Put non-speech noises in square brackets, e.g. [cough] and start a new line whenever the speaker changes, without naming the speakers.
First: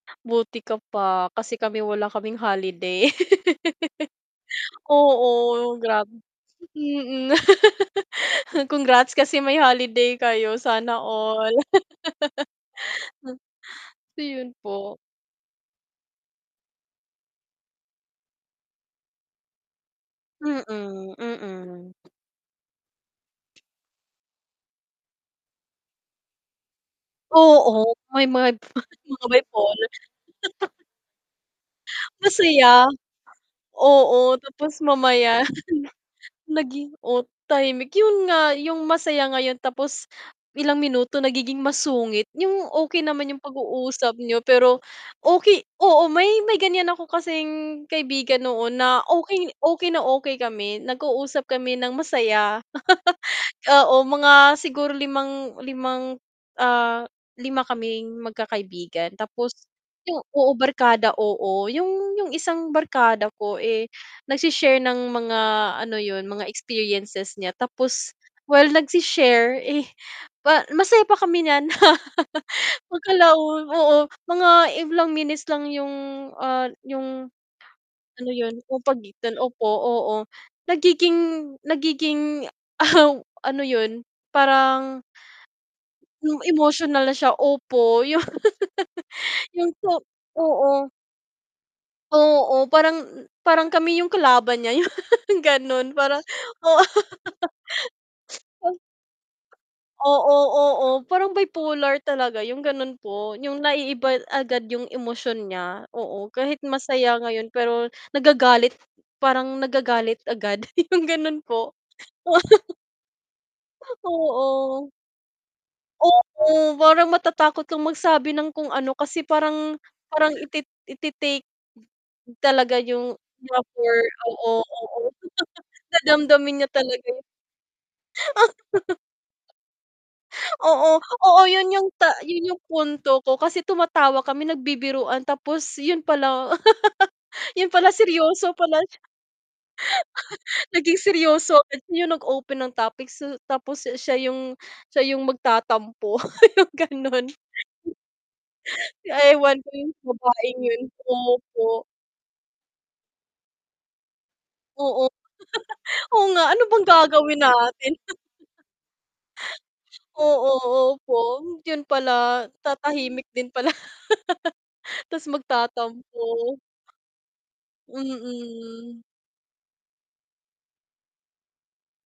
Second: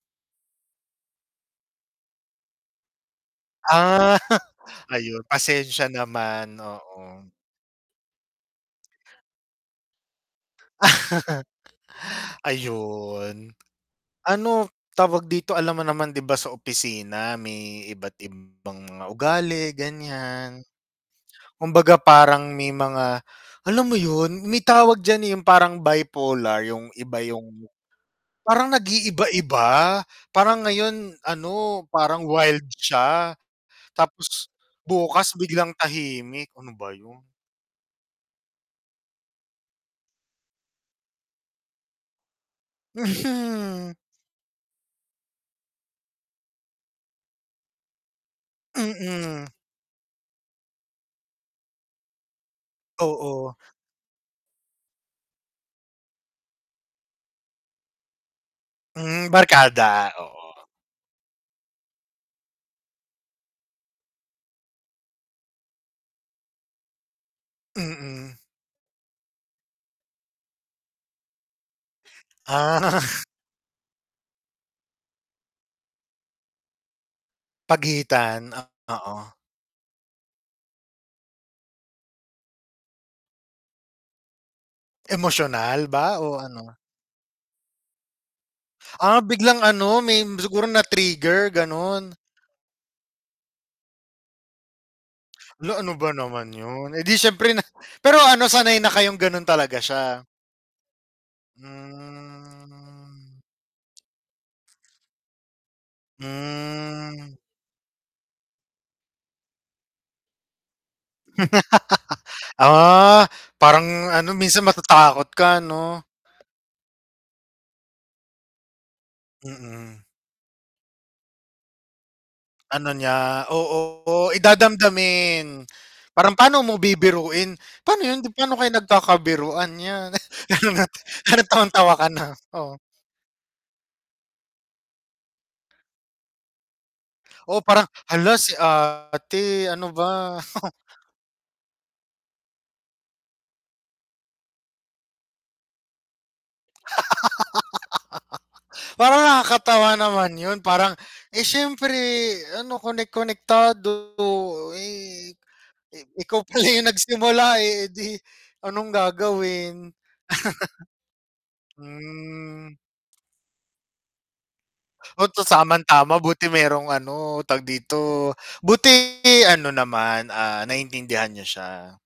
Buti ka pa kasi kami wala kaming holiday.
Ah,
[laughs]
[chuckles] ayun
oo,
pasensiya
grabe,
naman, oo.
mm. [laughs] congrats kasi may holiday kayo sana all.
[laughs]
[laughs]
Ayun.
Ayun
Ano
po.
tawag dito alam mo naman 'di ba sa opisina may iba't ibang mga ugali ganyan,
Mm, mm.
kumbaga parang may mga, alam mo yun may tawag dyan yung parang bipolar yung iba yung
Oo, may mga
parang
mga bipolar.
nag-iiba-iba parang
[laughs]
ngayon ano parang wild
Masaya,
siya
oo,
tapos
tapos
bukas
mamaya
biglang
[chuckles]
tahimik, ano
naging
ba yun?
o tahimik yun nga yung masaya ngayon tapos ilang minuto nagiging masungit, yung okay naman yung
Mhm.
pag-uusap niyo pero okay oo, may may ganyan ako kasing kaibigan noon na okay
Mm.
okay na okay kami nag-usap kami ng masaya. [chuckles]
Oo.
Oo mga siguro 5, 5, ah, 5 kaming magkakaibigan
Hmm,
tapos
barkada,
yung oo,
oo.
barkada oo yung yung 1 barkada ko eh, nagshe-share ng mga, ano yun, mga experiences niya tapos
Mm.
while nagsi-share, eh, pa masaya pa kami niyan. [chuckles]
Ah.
pagkalaon oo, mga ilang minutes lang yung, ah, yung, ano,
Pagitan,
yun yung
oo.
pagitan opo, oo, nagiging nagiging [chuckles] ano yun parang
Emosyonal ba o
yung
ano?
emotional siya opo yun.
Ah,
[laughs]
biglang
Yung
ano
po
may siguro
oo.
na-trigger ganon.
Oo, parang parang kami yung kalaban niya yun
La
ganun
ano ba
parang
naman
oo.
yun eh, di syempre na pero ano sanay na kayong ganun talaga siya.
Oo, oo parang bipolar talaga yung ganun po,
Hmm.
yung naiiba agad yung emosyon niya oo. Kahit masaya
Hmm.
ngayon pero nagagalit parang nagagalit agad yung ganun po
[laughs] Ah, parang ano minsan
oo.
matatakot ka ano?
Oo, parang matatakot kang magsabi ng kung ano kasi parang
Mm.
parang iti itiitake talaga
Ano
yung
niya
offer,
oo eh,
oo, oo
dadamdamin
[chuckles]
parang
dadamdamin
pano
niya
mo
talaga yun.
bibiruin, pa'no yun, di paano kayo
[laughs]
nagkakabiruan yan.
[chuckles]
[chuckles]
Oo, oo.
Anong
Yun
tawang
yung
tawa ka
ta
na,
yun yung
oo.
punto ko kasi tumatawa kami nagbibiruan tapos yun pala [laughs]
Oo,
yun
parang
pala
hala si
seryoso pala siya.
ate ano ba.
[chuckles] Naging seryoso yung nag-open ng topics s tapos siya yung siya yung magtatampo, [chuckles] yung ganun.
[laughs] Parang
Ewan ko yung
nakakatawa naman yun
babaeng yun
parang, eh,
opo.
syempre ano konek konektado
Oo,
eh,
[chuckles] oo,
ikaw
nga ano
pala
bang
yung
gagawin
nagsimula eh,
natin? [chuckles]
di anong gagawin.
Oo,
[chuckles]
opo yun pala
Hmm.
tatahimik din pala, [laughs] tas
Oh, 'to
magtatampo.
tamang-tama buti merong ano tag dito, buti
Mm.
ano naman ah naiintindihan niya siya.